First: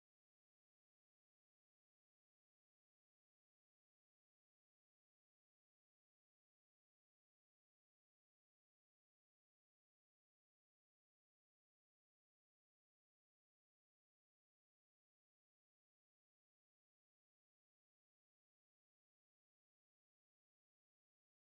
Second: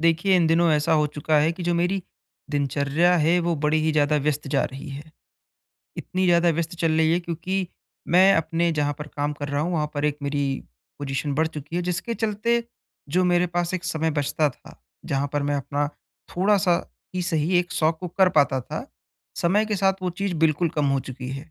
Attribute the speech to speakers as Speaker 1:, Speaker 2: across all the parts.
Speaker 1: देखिए, इन दिनों ऐसा हो चुका है कि जो मेरी दिनचर्या है वो बड़ी ही ज़्यादा व्यस्त जा रही है। इतनी ज़्यादा व्यस्त चल रही है क्योंकि मैं अपने जहाँ पर काम कर रहा हूँ वहाँ पर एक मेरी पोजीशन बढ़ चुकी है, जिसके चलते जो मेरे पास एक समय बचता था जहाँ पर मैं अपना थोड़ा-सा ही सही एक शौक को कर पाता था, समय के साथ वो चीज़ बिल्कुल कम हो चुकी है।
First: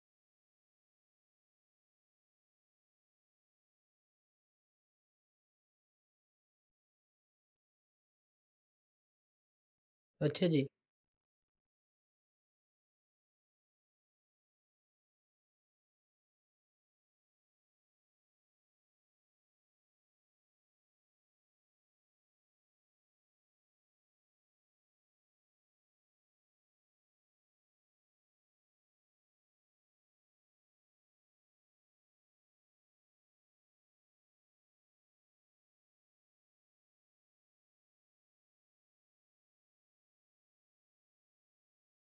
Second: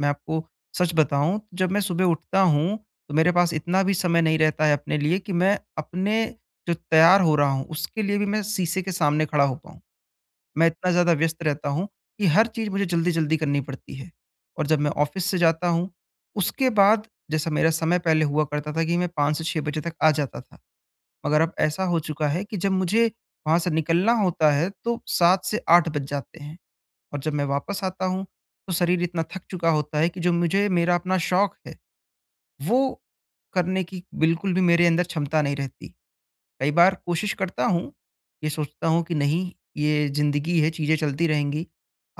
Speaker 1: मैं आपको सच बताऊँ, जब मैं सुबह उठता हूँ तो मेरे पास इतना भी समय नहीं रहता है अपने लिए कि मैं अपने जो तैयार हो रहा हूँ उसके लिए भी मैं शीशे के सामने खड़ा हो पाऊँ।
Speaker 2: अच्छा
Speaker 1: मैं
Speaker 2: जी।
Speaker 1: इतना ज़्यादा व्यस्त रहता हूँ कि हर चीज़ मुझे जल्दी-जल्दी करनी पड़ती है। और जब मैं ऑफ़िस से जाता हूँ, उसके बाद जैसा मेरा समय पहले हुआ करता था कि मैं 5 से 6 बजे तक आ जाता था। मगर अब ऐसा हो चुका है कि जब मुझे वहाँ से निकलना होता है तो 7 से 8 बज जाते हैं। और जब मैं वापस आता हूँ तो शरीर इतना थक चुका होता है कि जो मुझे मेरा अपना शौक है, वो करने की बिल्कुल भी मेरे अंदर क्षमता नहीं रहती। कई बार कोशिश करता हूँ, ये सोचता हूँ कि नहीं, ये ज़िंदगी है, चीज़ें चलती रहेंगी,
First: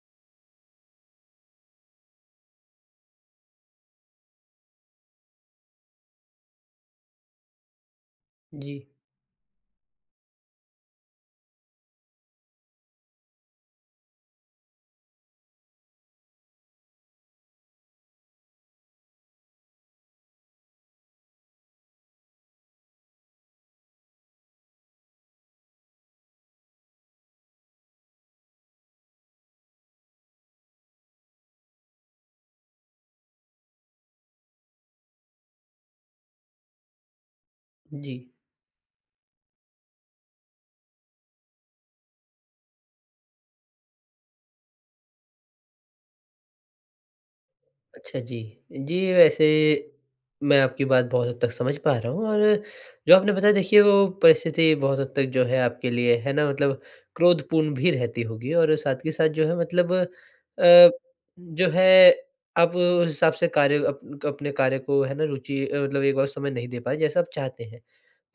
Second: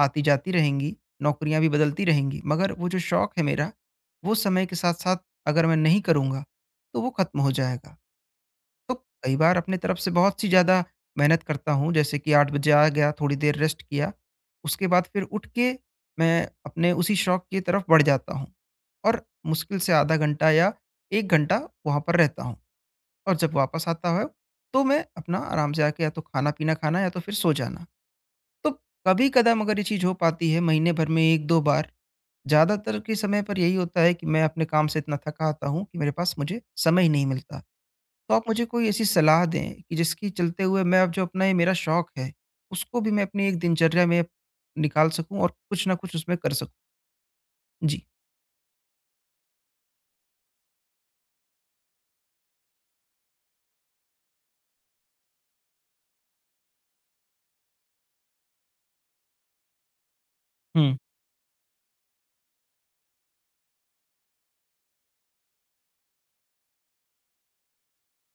Speaker 1: आती-जाती रहेंगी, नौकरियाँ भी बदलती रहेंगी, मगर वो जो शौक है मेरा, वो समय के साथ-साथ अगर मैं नहीं करूँगा, तो वो खत्म हो जाएगा।
Speaker 2: जी,
Speaker 1: तो कई बार अपनी तरफ से बहुत-सी ज़्यादा मेहनत करता हूँ, जैसे कि 8 बजे आ गया, थोड़ी देर रेस्ट किया, उसके बाद फिर उठ के मैं अपने उसी शौक की तरफ बढ़ जाता हूँ और मुश्किल से आधा घंटा या 1 घंटा वहाँ पर रहता हूँ। और जब वापस आता है, तो मैं अपना आराम से आके या तो खाना-पीना खाना या तो फिर सो जाना। तो कभी-कदा मगर ये चीज़ हो पाती है महीने भर में 1-2 बार। ज़्यादातर के समय पर यही होता है कि मैं अपने काम से इतना थका आता हूँ कि मेरे पास मुझे समय ही नहीं मिलता।
Speaker 2: जी।
Speaker 1: तो आप मुझे कोई ऐसी सलाह दें कि जिसकी चलते हुए मैं अब जो अपना ये मेरा शौक है, उसको भी मैं अपनी एक दिनचर्या में निकाल सकूँ और कुछ न कुछ उसमें कर सकूँ। जी।
Speaker 2: अच्छा जी। जी, वैसे मैं आपकी बात बहुत हद तक समझ पा रहा हूँ और जो आपने बताया देखिए वो परिस्थिति बहुत हद तक जो है आपके लिए है ना मतलब क्रोधपूर्ण भी रहती होगी और साथ के साथ जो है मतलब
Speaker 1: हुँ।
Speaker 2: जो है आप उस हिसाब से कार्य अप अपने कार्य को है ना रुचि मतलब एक बार समय नहीं दे पाए जैसा आप चाहते हैं।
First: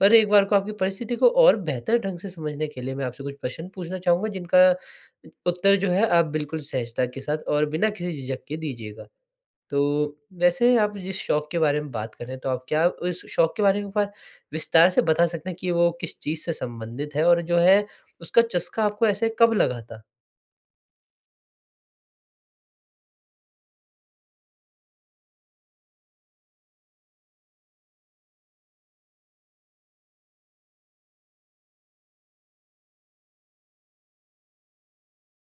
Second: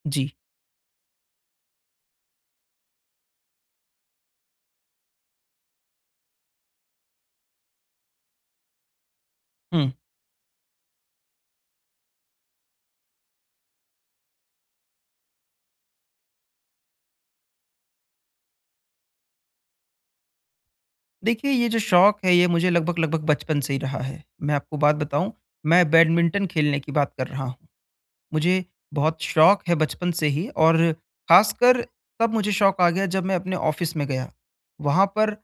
Speaker 2: पर एक
Speaker 1: जी।
Speaker 2: बार को आपकी परिस्थिति को और बेहतर ढंग से समझने के लिए मैं आपसे कुछ प्रश्न पूछना चाहूँगा जिनका उत्तर जो है आप बिल्कुल सहजता के साथ और बिना किसी झिझक के दीजिएगा। तो
Speaker 1: हुँ।
Speaker 2: वैसे आप जिस शौक के बारे में बात कर रहे हैं तो आप क्या उस शौक के बारे में एक बार विस्तार से बता सकते हैं कि वो किस चीज़ से संबंधित है? और जो है उसका चस्का आपको ऐसे कब लगा था?
Speaker 1: देखिए, ये जो शौक है, ये मुझे लगभग-लगभग बचपन से ही रहा है। मैं आपको बात बताऊँ, मैं बैडमिंटन खेलने की बात कर रहा हूँ। मुझे बहुत शौक है बचपन से ही और ख़ासकर तब मुझे शौक आ गया जब मैं अपने ऑफ़िस में गया। वहाँ पर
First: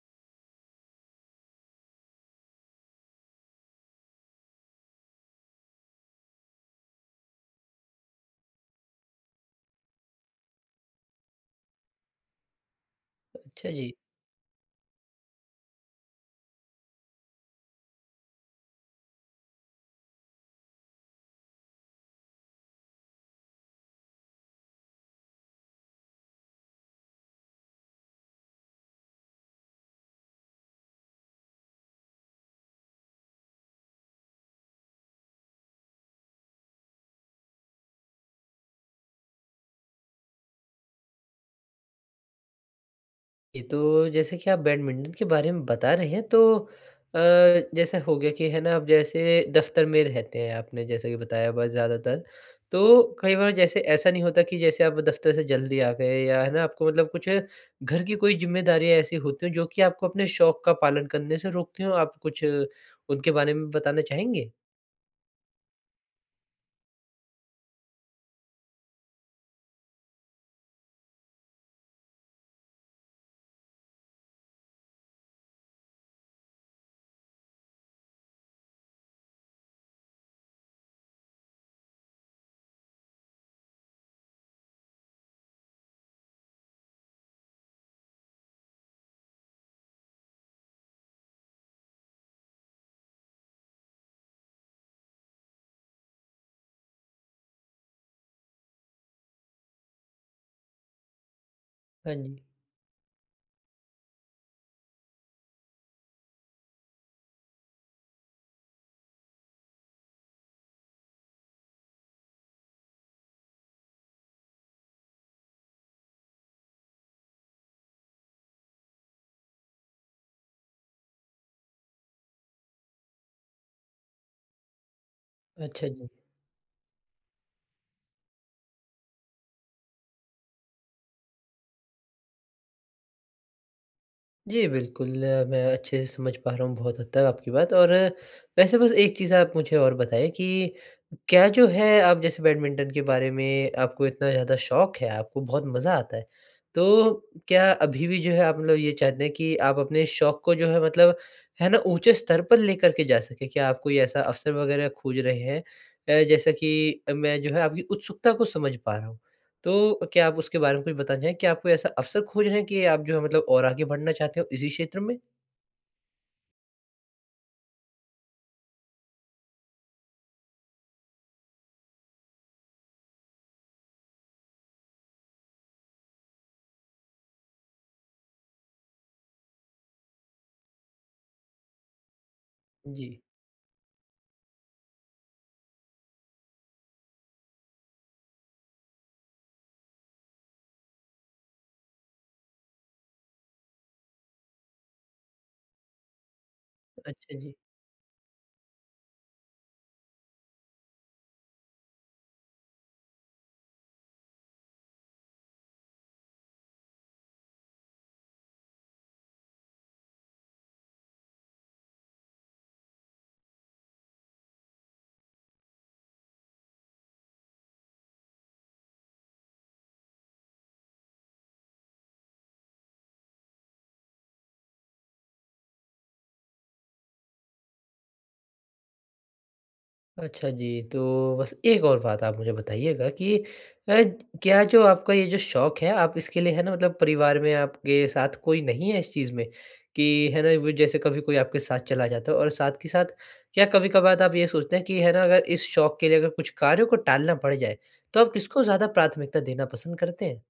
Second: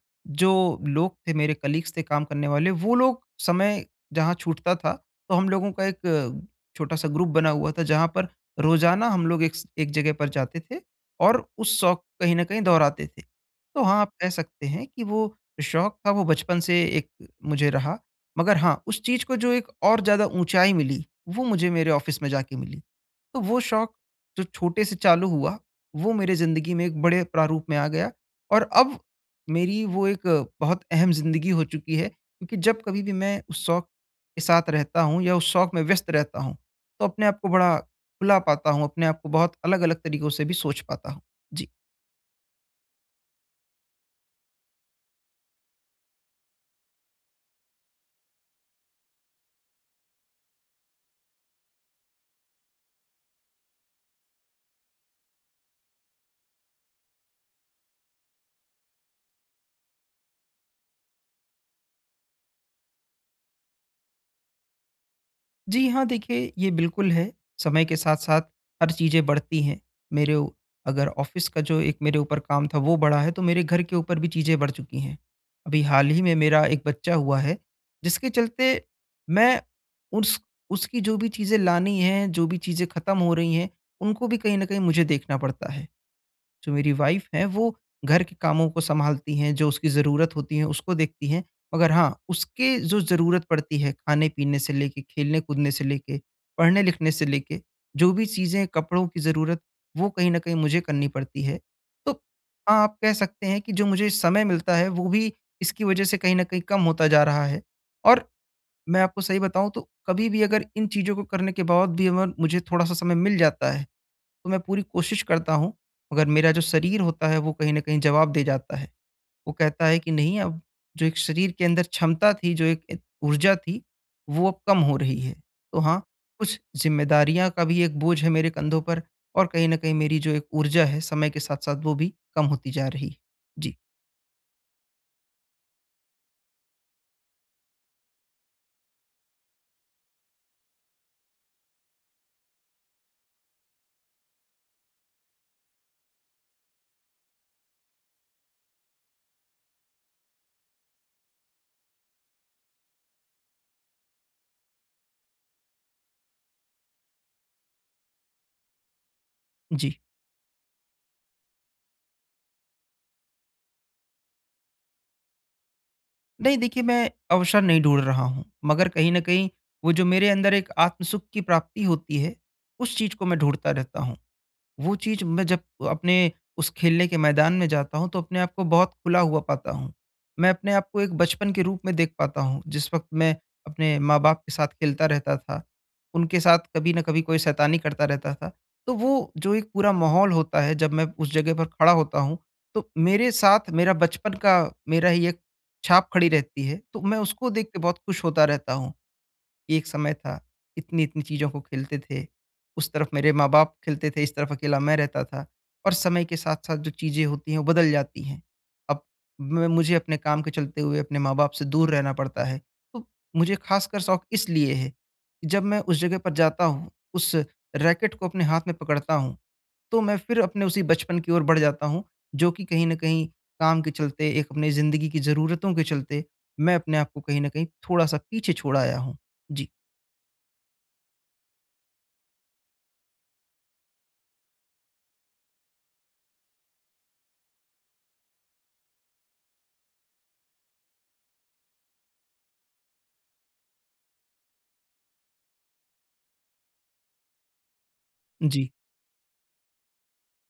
Speaker 1: जो लोग थे मेरे कलीग्स थे काम करने वाले वो लोग समय जहाँ छूटता था तो हम लोगों का एक छोटा-सा ग्रुप बना हुआ था जहाँ पर रोज़ाना हम लोग एक जगह पर जाते थे और उस शौक को कहीं न कहीं दोहराते थे।
Speaker 2: अच्छा
Speaker 1: तो
Speaker 2: जी।
Speaker 1: हाँ, आप कह सकते हैं कि वो जो शौक था वो बचपन से एक मुझे रहा। मगर हाँ, उस चीज़ को जो एक और ज़्यादा ऊँचाई मिली वो मुझे मेरे ऑफ़िस में जाके मिली। तो वो शौक जो छोटे से चालू हुआ, वो मेरे ज़िंदगी में एक बड़े प्रारूप में आ गया और अब मेरी वो एक बहुत अहम ज़िंदगी हो चुकी है क्योंकि जब कभी भी मैं उस शौक के साथ रहता हूँ या उस शौक में व्यस्त रहता हूँ, तो अपने आप को बड़ा खुला पाता हूँ, अपने आप को बहुत अलग-अलग तरीकों से भी सोच पाता हूँ। जी।
Speaker 2: ये तो जैसे कि आप बैडमिंटन के बारे में बता रहे हैं तो अ, जैसे हो गया कि है ना आप जैसे दफ्तर में रहते हैं आपने जैसे कि बताया बस ज़्यादातर। तो कई बार जैसे ऐसा नहीं होता कि जैसे आप दफ्तर से जल्दी आ गए या है ना आपको मतलब कुछ घर की कोई ज़िम्मेदारियाँ ऐसी होती हो जो कि आपको अपने शौक का पालन करने से रोकती हो? आप कुछ उनके बारे में बताना चाहेंगे?
Speaker 1: जी हाँ, देखिए ये बिल्कुल है। समय के साथ-साथ हर चीज़ें बढ़ती हैं। मेरे उ अगर ऑफ़िस का जो एक मेरे ऊपर काम था वो बढ़ा है, तो मेरे घर के ऊपर भी चीज़ें बढ़ चुकी हैं। अभी हाल ही में मेरा एक बच्चा हुआ है, जिसके चलते मैं उस उसकी जो भी चीज़ें लानी हैं, जो भी चीज़ें ख़त्म हो रही हैं, उनको भी कहीं न कहीं मुझे देखना पड़ता है। जो मेरी वाइफ़ है वो घर के कामों को सँभालती हैं, जो उसकी ज़रूरत होती है उसको देखती हैं। मगर हाँ, उसके जो ज़रूरत पड़ती है खाने-पीने से लेके, खेलने-कूदने से लेके, पढ़ने-लिखने से लेके, जो भी चीज़ें कपड़ों की ज़रूरत वो कहीं न कहीं मुझे करनी पड़ती है। तो
Speaker 2: हाँ जी।
Speaker 1: हाँ, आप कह सकते हैं कि जो मुझे समय मिलता है वो भी इसकी वज़ह से कहीं न कहीं कम होता जा रहा है। और मैं आपको सही बताऊँ तो कभी भी अगर इन चीज़ों को करने के बाद भी अगर मुझे थोड़ा-सा समय मिल जाता है तो मैं पूरी कोशिश करता हूँ, मगर मेरा जो शरीर होता है वो कहीं न कहीं जवाब दे जाता है। वो कहता है कि नहीं अब जो एक शरीर के अंदर क्षमता थी, जो एक एक ऊर्जा थी, वो अब कम हो रही है। तो
Speaker 2: अच्छा
Speaker 1: हाँ,
Speaker 2: जी।
Speaker 1: कुछ ज़िम्मेदारियाँ का भी एक बोझ है मेरे कंधों पर और कहीं न कहीं मेरी जो एक ऊर्जा है, समय के साथ-साथ वो भी कम होती जा रही है। जी,
Speaker 2: जी, बिल्कुल, मैं अच्छे से समझ पा रहा हूँ बहुत हद तक आपकी बात और वैसे बस एक चीज़ आप मुझे और बताएँ कि क्या जो है आप जैसे बैडमिंटन के बारे में आपको इतना ज़्यादा शौक है, आपको बहुत मज़ा आता है, तो क्या अभी भी जो है आप मतलब ये चाहते हैं कि आप अपने शौक को जो है मतलब है ना, ऊँचे स्तर पर लेकर के जा सकें? क्या आप कोई ऐसा अवसर वग़ैरह खोज रहे हैं जैसा कि मैं जो है आपकी उत्सुकता को समझ पा रहा हूँ? तो
Speaker 1: जी।
Speaker 2: क्या आप उसके बारे में कुछ बताना चाहेंगे? क्या आप कोई ऐसा अवसर खोज रहे हैं कि आप जो है मतलब और आगे बढ़ना चाहते हो इसी क्षेत्र में?
Speaker 1: नहीं देखिए, मैं अवसर नहीं ढूँढ रहा हूँ, मगर कहीं न कहीं वो जो मेरे अंदर एक आत्म सुख की प्राप्ति होती है, उस चीज़ को मैं ढूँढता रहता हूँ। वो चीज़ मैं जब अपने उस खेलने के मैदान में जाता हूँ, तो अपने आप को बहुत खुला हुआ पाता हूँ। मैं अपने आप को एक बचपन के रूप में देख पाता हूँ, जिस वक़्त
Speaker 2: जी।
Speaker 1: मैं अपने माँ-बाप के साथ खेलता रहता था, उनके साथ कभी न कभी कोई शैतानी करता रहता था। तो वो जो एक पूरा माहौल होता है, जब मैं उस जगह पर खड़ा होता हूँ, तो मेरे साथ मेरा बचपन का मेरा ही एक छाप खड़ी रहती है, तो मैं
Speaker 2: अच्छा
Speaker 1: उसको
Speaker 2: जी।
Speaker 1: देख के बहुत खुश होता रहता हूँ। कि एक समय था, इतनी-इतनी चीज़ों को खेलते थे। उस तरफ मेरे माँ-बाप खेलते थे, इस तरफ अकेला मैं रहता था और समय के साथ-साथ जो चीज़ें होती हैं, वो बदल जाती हैं। अब मैं मुझे अपने काम के चलते हुए अपने माँ-बाप से दूर रहना पड़ता है। तो मुझे खासकर शौक इसलिए है, कि जब मैं उस जगह पर जाता हूँ, उस रैकेट को अपने हाथ में पकड़ता हूँ, तो मैं फिर अपने उसी बचपन की ओर बढ़ जाता हूँ, जो कि कहीं न कहीं काम के चलते, एक अपनी ज़िंदगी की ज़रूरतों के चलते, मैं अपने आप को कहीं न कहीं थोड़ा-सा पीछे छोड़ आया हूँ। जी।
Speaker 2: अच्छा जी, तो बस एक और बात आप मुझे बताइएगा कि अ, क्या जो आपका ये जो शौक है आप इसके लिए है ना मतलब परिवार में आपके साथ कोई नहीं है इस चीज़ में? कि है ना वो जैसे कभी कोई आपके साथ चला जाता है और साथ के साथ क्या कभी-कभार आप ये सोचते हैं कि है ना अगर इस शौक के लिए अगर कुछ कार्यों को टालना पड़ जाए, तो आप किसको
Speaker 1: जी।
Speaker 2: ज़्यादा प्राथमिकता देना पसंद करते हैं?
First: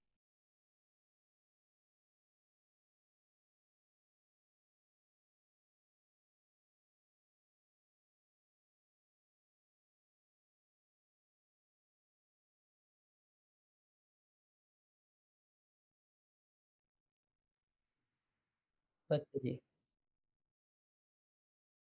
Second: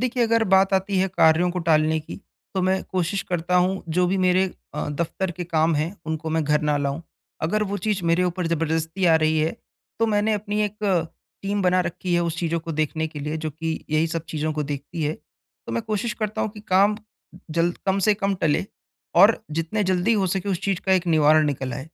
Speaker 1: देखिए, अगर बात आती है कार्यों को टालने की, तो मैं कोशिश करता हूँ जो भी मेरे दफ़्तर के काम हैं, उनको मैं घर ना लाऊँ। अगर वो चीज़ मेरे ऊपर ज़बरदस्ती आ रही है, तो मैंने अपनी एक टीम बना रखी है उस चीज़ों को देखने के लिए, जो कि यही सब चीज़ों को देखती है। तो मैं कोशिश करता हूँ कि काम जल्द कम से कम टले
Speaker 2: अच्छा
Speaker 1: और
Speaker 2: जी।
Speaker 1: जितने जल्दी हो सके उस चीज़ का एक निवारण निकल आए।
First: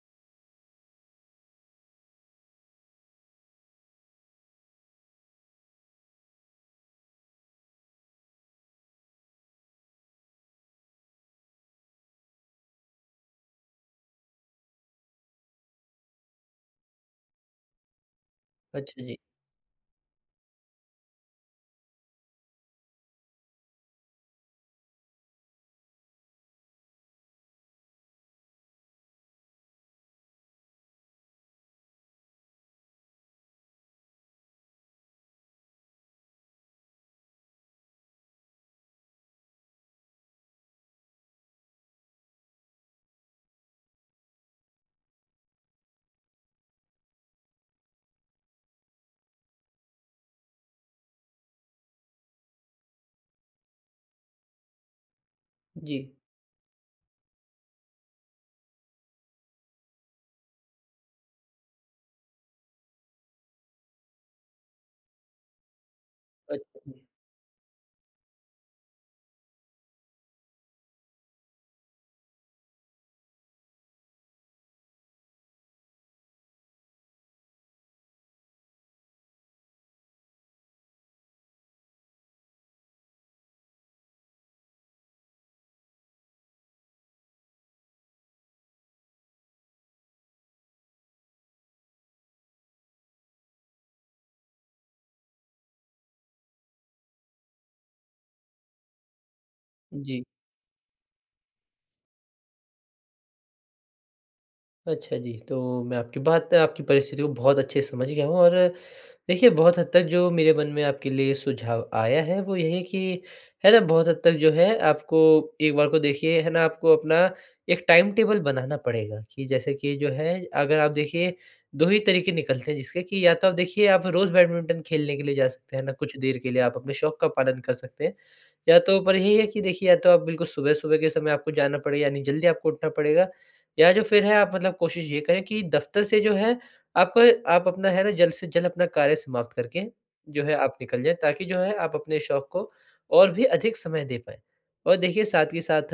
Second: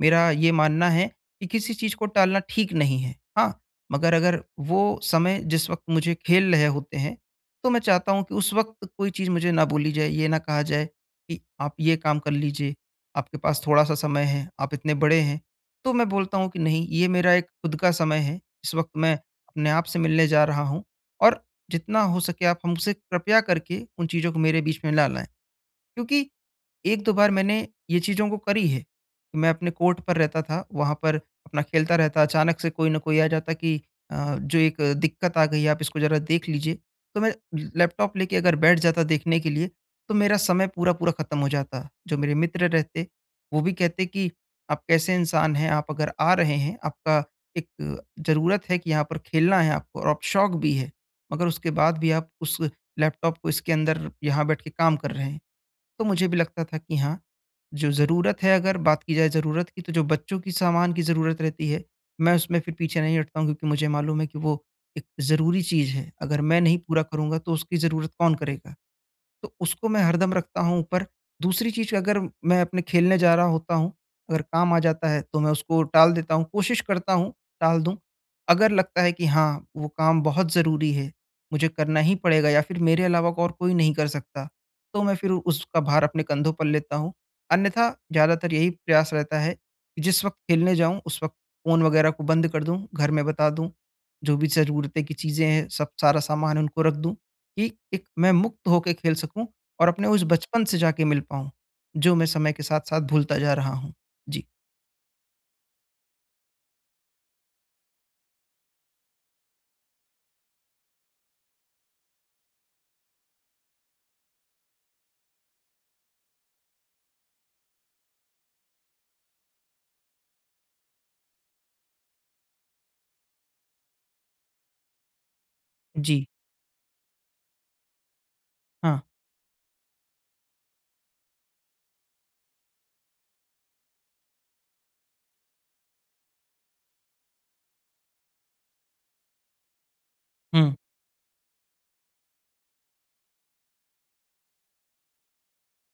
Speaker 1: मेरा ये मानना है कि किसी चीज़ को टालना ठीक नहीं है। हाँ, मगर अगर वो समय जिस वक़्त मुझे खेल रहे होते हैं, तो मैं चाहता हूँ कि उस वक़्त कोई चीज़ मुझे ना बोली जाए, ये ना कहा जाए कि आप ये काम कर लीजिए, आपके पास थोड़ा-सा समय है, आप इतने बड़े हैं। तो मैं बोलता हूँ कि नहीं, ये मेरा एक खुद का समय है, इस वक़्त
Speaker 2: अच्छा
Speaker 1: मैं
Speaker 2: जी।
Speaker 1: अपने आप से मिलने जा रहा हूँ और जितना हो सके आप हमसे कृपया करके उन चीज़ों को मेरे बीच में ना लाएँ। क्योंकि 1-2 बार मैंने ये चीज़ों को करी है। मैं अपने कोर्ट पर रहता था, वहाँ पर अपना खेलता रहता, अचानक से कोई न कोई आ जाता कि जो एक दिक्कत आ गई है, आप इसको ज़रा देख लीजिए। तो मैं लैपटॉप लेके अगर बैठ जाता देखने के लिए, तो मेरा समय पूरा-पूरा खत्म हो जाता। जो मेरे मित्र रहते, वो भी कहते कि आप कैसे इंसान हैं, आप अगर आ रहे हैं, आपका एक ज़रूरत है कि यहाँ पर खेलना है आपको और आप शौक भी है, मगर उसके बाद भी आप उस लैपटॉप को इसके अंदर यहाँ बैठ के काम कर रहे हैं।
Speaker 2: जी।
Speaker 1: तो मुझे भी लगता था कि हाँ, जो ज़रूरत है अगर बात की जाए ज़रूरत की तो जो बच्चों की सामान की ज़रूरत रहती है, मैं उसमें फिर पीछे नहीं हटता हूँ क्योंकि मुझे मालूम है कि वो एक ज़रूरी चीज़ है। अगर मैं नहीं
Speaker 2: अच्छा जी।
Speaker 1: पूरा करूँगा तो उसकी ज़रूरत कौन करेगा? तो उसको मैं हरदम रखता हूँ ऊपर। दूसरी चीज़ अगर मैं अपने खेलने जा रहा होता हूँ, अगर काम आ जाता है तो मैं उसको टाल देता हूँ, कोशिश करता हूँ टाल दूँ। अगर लगता है कि हाँ, वो काम बहुत ज़रूरी है, मुझे करना ही पड़ेगा या फिर मेरे अलावा और कोई नहीं कर सकता, तो मैं फिर उसका भार अपने कंधों पर लेता हूँ। अन्यथा ज़्यादातर यही प्रयास रहता है कि जिस वक़्त खेलने जाऊँ, उस वक़्त फ़ोन वगैरह को बंद कर दूँ, घर में बता दूँ, जो भी ज़रूरतें की चीज़ें हैं सब सारा सामान उनको रख दूँ। कि एक मैं मुक्त होके खेल सकूँ और अपने उस
Speaker 2: जी।
Speaker 1: बचपन से जाके मिल पाऊँ, जो मैं समय के साथ-साथ भूलता जा रहा हूँ। जी,
Speaker 2: अच्छा जी, तो मैं आपकी बात आपकी परिस्थिति को बहुत अच्छे से समझ गया हूँ और देखिए, बहुत हद तक जो मेरे मन में आपके लिए सुझाव आया है, वो यही है कि, है ना, बहुत हद तक जो है आपको एक बार को देखिए, है ना, आपको अपना एक टाइम टेबल बनाना पड़ेगा कि जैसे कि जो है अगर आप देखिए 2 ही तरीके निकलते हैं जिसके कि या तो आप देखिए आप रोज़ बैडमिंटन खेलने के लिए जा सकते हैं ना, कुछ
Speaker 1: जी,
Speaker 2: देर के लिए आप अपने शौक का पालन कर सकते हैं। या
Speaker 1: हाँ,
Speaker 2: तो पर यही है कि देखिए या तो आप बिल्कुल सुबह-सुबह के समय आपको जाना पड़ेगा यानी जल्दी आपको उठना पड़ेगा या जो फिर है आप मतलब कोशिश ये करें कि दफ़्तर से जो है आपको आप अपना है ना जल्द से जल्द अपना कार्य समाप्त करके जो है
Speaker 1: हुँ,
Speaker 2: आप निकल जाएँ ताकि जो है आप अपने शौक को और भी अधिक समय दे पाएँ। और देखिए साथ के साथ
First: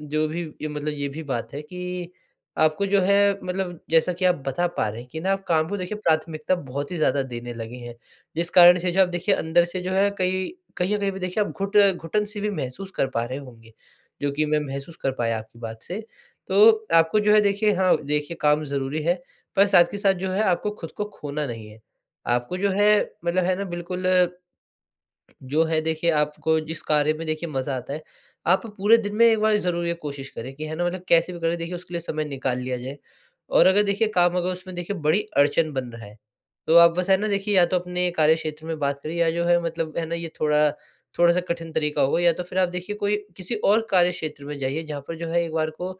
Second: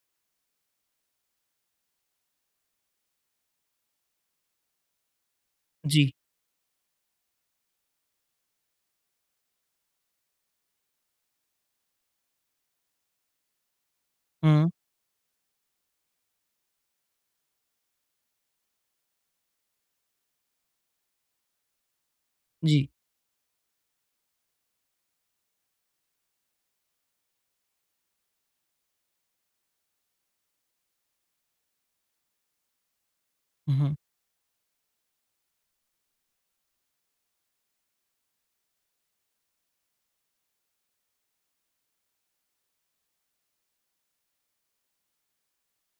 Speaker 2: जो भी ये मतलब ये भी बात है कि आपको जो है मतलब जैसा कि आप बता पा रहे हैं कि ना आप काम को देखिए
Speaker 1: जी,
Speaker 2: प्राथमिकता बहुत ही ज़्यादा देने लगे हैं। जिस कारण से जो आप देखिए अंदर से जो है कहीं कहीं न कहीं पे देखिए आप घुटन सी भी महसूस कर पा रहे होंगे, जो कि मैं
Speaker 1: हुँ,
Speaker 2: महसूस कर पाया आपकी बात से। तो आपको जो है देखिए हाँ, देखिए काम ज़रूरी है पर साथ के साथ जो है आपको खुद को खोना नहीं है। आपको जो
Speaker 1: जी,
Speaker 2: है मतलब है ना बिल्कुल जो है देखिए आपको जिस कार्य में देखिए मज़ा आता है, आप पूरे दिन में एक बार ज़रूर ये कोशिश करें कि है ना मतलब कैसे भी करके देखिए उसके लिए समय निकाल लिया जाए। और अगर
Speaker 1: उहुँ,
Speaker 2: देखिए काम अगर उसमें देखिए बड़ी अड़चन बन रहा है, तो आप बस है ना देखिए या तो अपने कार्य क्षेत्र में बात करिए या जो है मतलब है ना ये थोड़ा-सा कठिन तरीका होगा या तो फिर आप देखिए कोई किसी और कार्य क्षेत्र में जाइए जहाँ पर जो है एक बार को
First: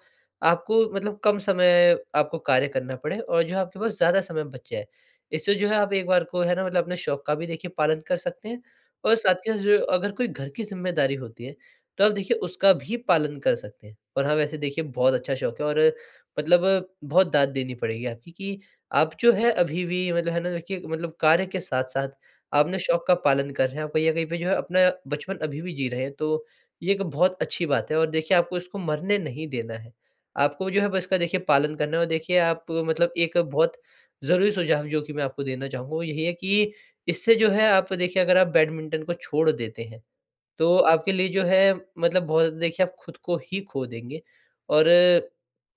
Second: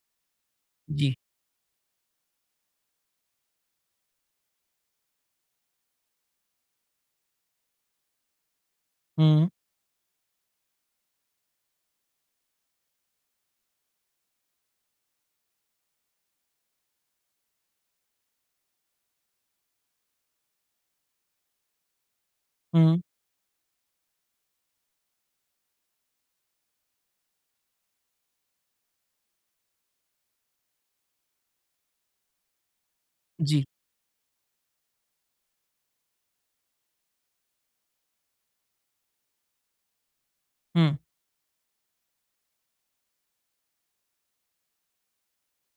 Speaker 2: आपको
Speaker 1: जी,
Speaker 2: मतलब कम समय आपको कार्य करना पड़े और जो आपके पास ज़्यादा समय बच जाए। इससे जो है आप एक बार को है ना मतलब अपने शौक का भी देखिए पालन कर सकते हैं और साथ
Speaker 1: हुँ,
Speaker 2: के साथ जो अगर कोई घर की ज़िम्मेदारी होती है, तो आप देखिए उसका भी पालन कर सकते हैं। और हाँ, वैसे देखिए बहुत अच्छा शौक है और मतलब बहुत दाद देनी पड़ेगी आपकी कि आप जो है अभी भी मतलब है ना देखिए मतलब कार्य के साथ-साथ आपने
Speaker 1: हुँ,
Speaker 2: शौक का पालन कर रहे हैं। आप कहीं न कहीं पे जो है अपना बचपन अभी भी जी रहे हैं, तो ये एक बहुत अच्छी बात है और देखिए आपको इसको मरने नहीं देना है। आपको जो है बस इसका देखिए पालन करना है और देखिए आप मतलब एक
Speaker 1: जी,
Speaker 2: बहुत ज़रूरी सुझाव जो कि मैं आपको देना चाहूँगा वो यही है कि इससे जो है आप देखिए अगर आप बैडमिंटन को छोड़ देते हैं, तो
Speaker 1: हुँ,
Speaker 2: आपके लिए जो है मतलब बहुत देखिए आप खुद को ही खो देंगे और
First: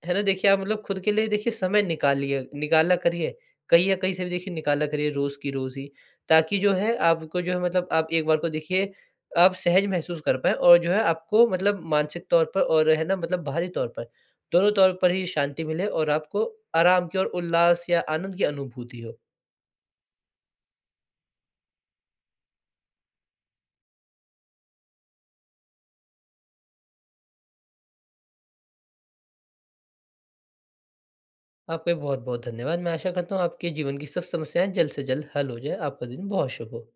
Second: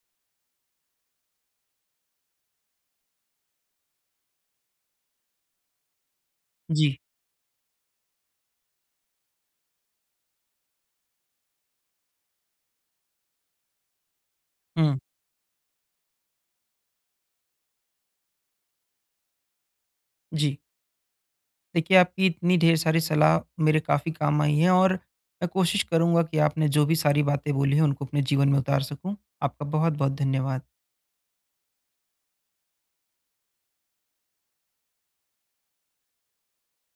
Speaker 2: है ना देखिए आप मतलब खुद के लिए देखिए समय निकालिए निकाला करिए। कहीं या कहीं से भी देखिए निकाला करिए रोज़ की रोज़ ही, ताकि जो है
Speaker 1: जी,
Speaker 2: आपको जो है मतलब आप एक बार को देखिए आप सहज महसूस कर पाएँ और जो है आपको मतलब मानसिक तौर पर और है ना मतलब बाहरी तौर पर, दोनों तौर
Speaker 1: हुँ,
Speaker 2: पर ही शांति मिले और आपको आराम की और उल्लास या आनंद की अनुभूति हो।
Speaker 1: जी। देखिए, आपकी इतनी ढेर सारी सलाह मेरे काफ़ी काम आई है और मैं कोशिश करूँगा कि आपने जो भी सारी बातें बोली हैं, उनको अपने जीवन में उतार सकूँ। आपका बहुत-बहुत धन्यवाद।
Speaker 2: आपका भी बहुत बहुत धन्यवाद। मैं आशा करता हूँ आपके जीवन की सब समस्याएँ जल्द से जल्द हल हो जाए। आपका दिन बहुत शुभ हो।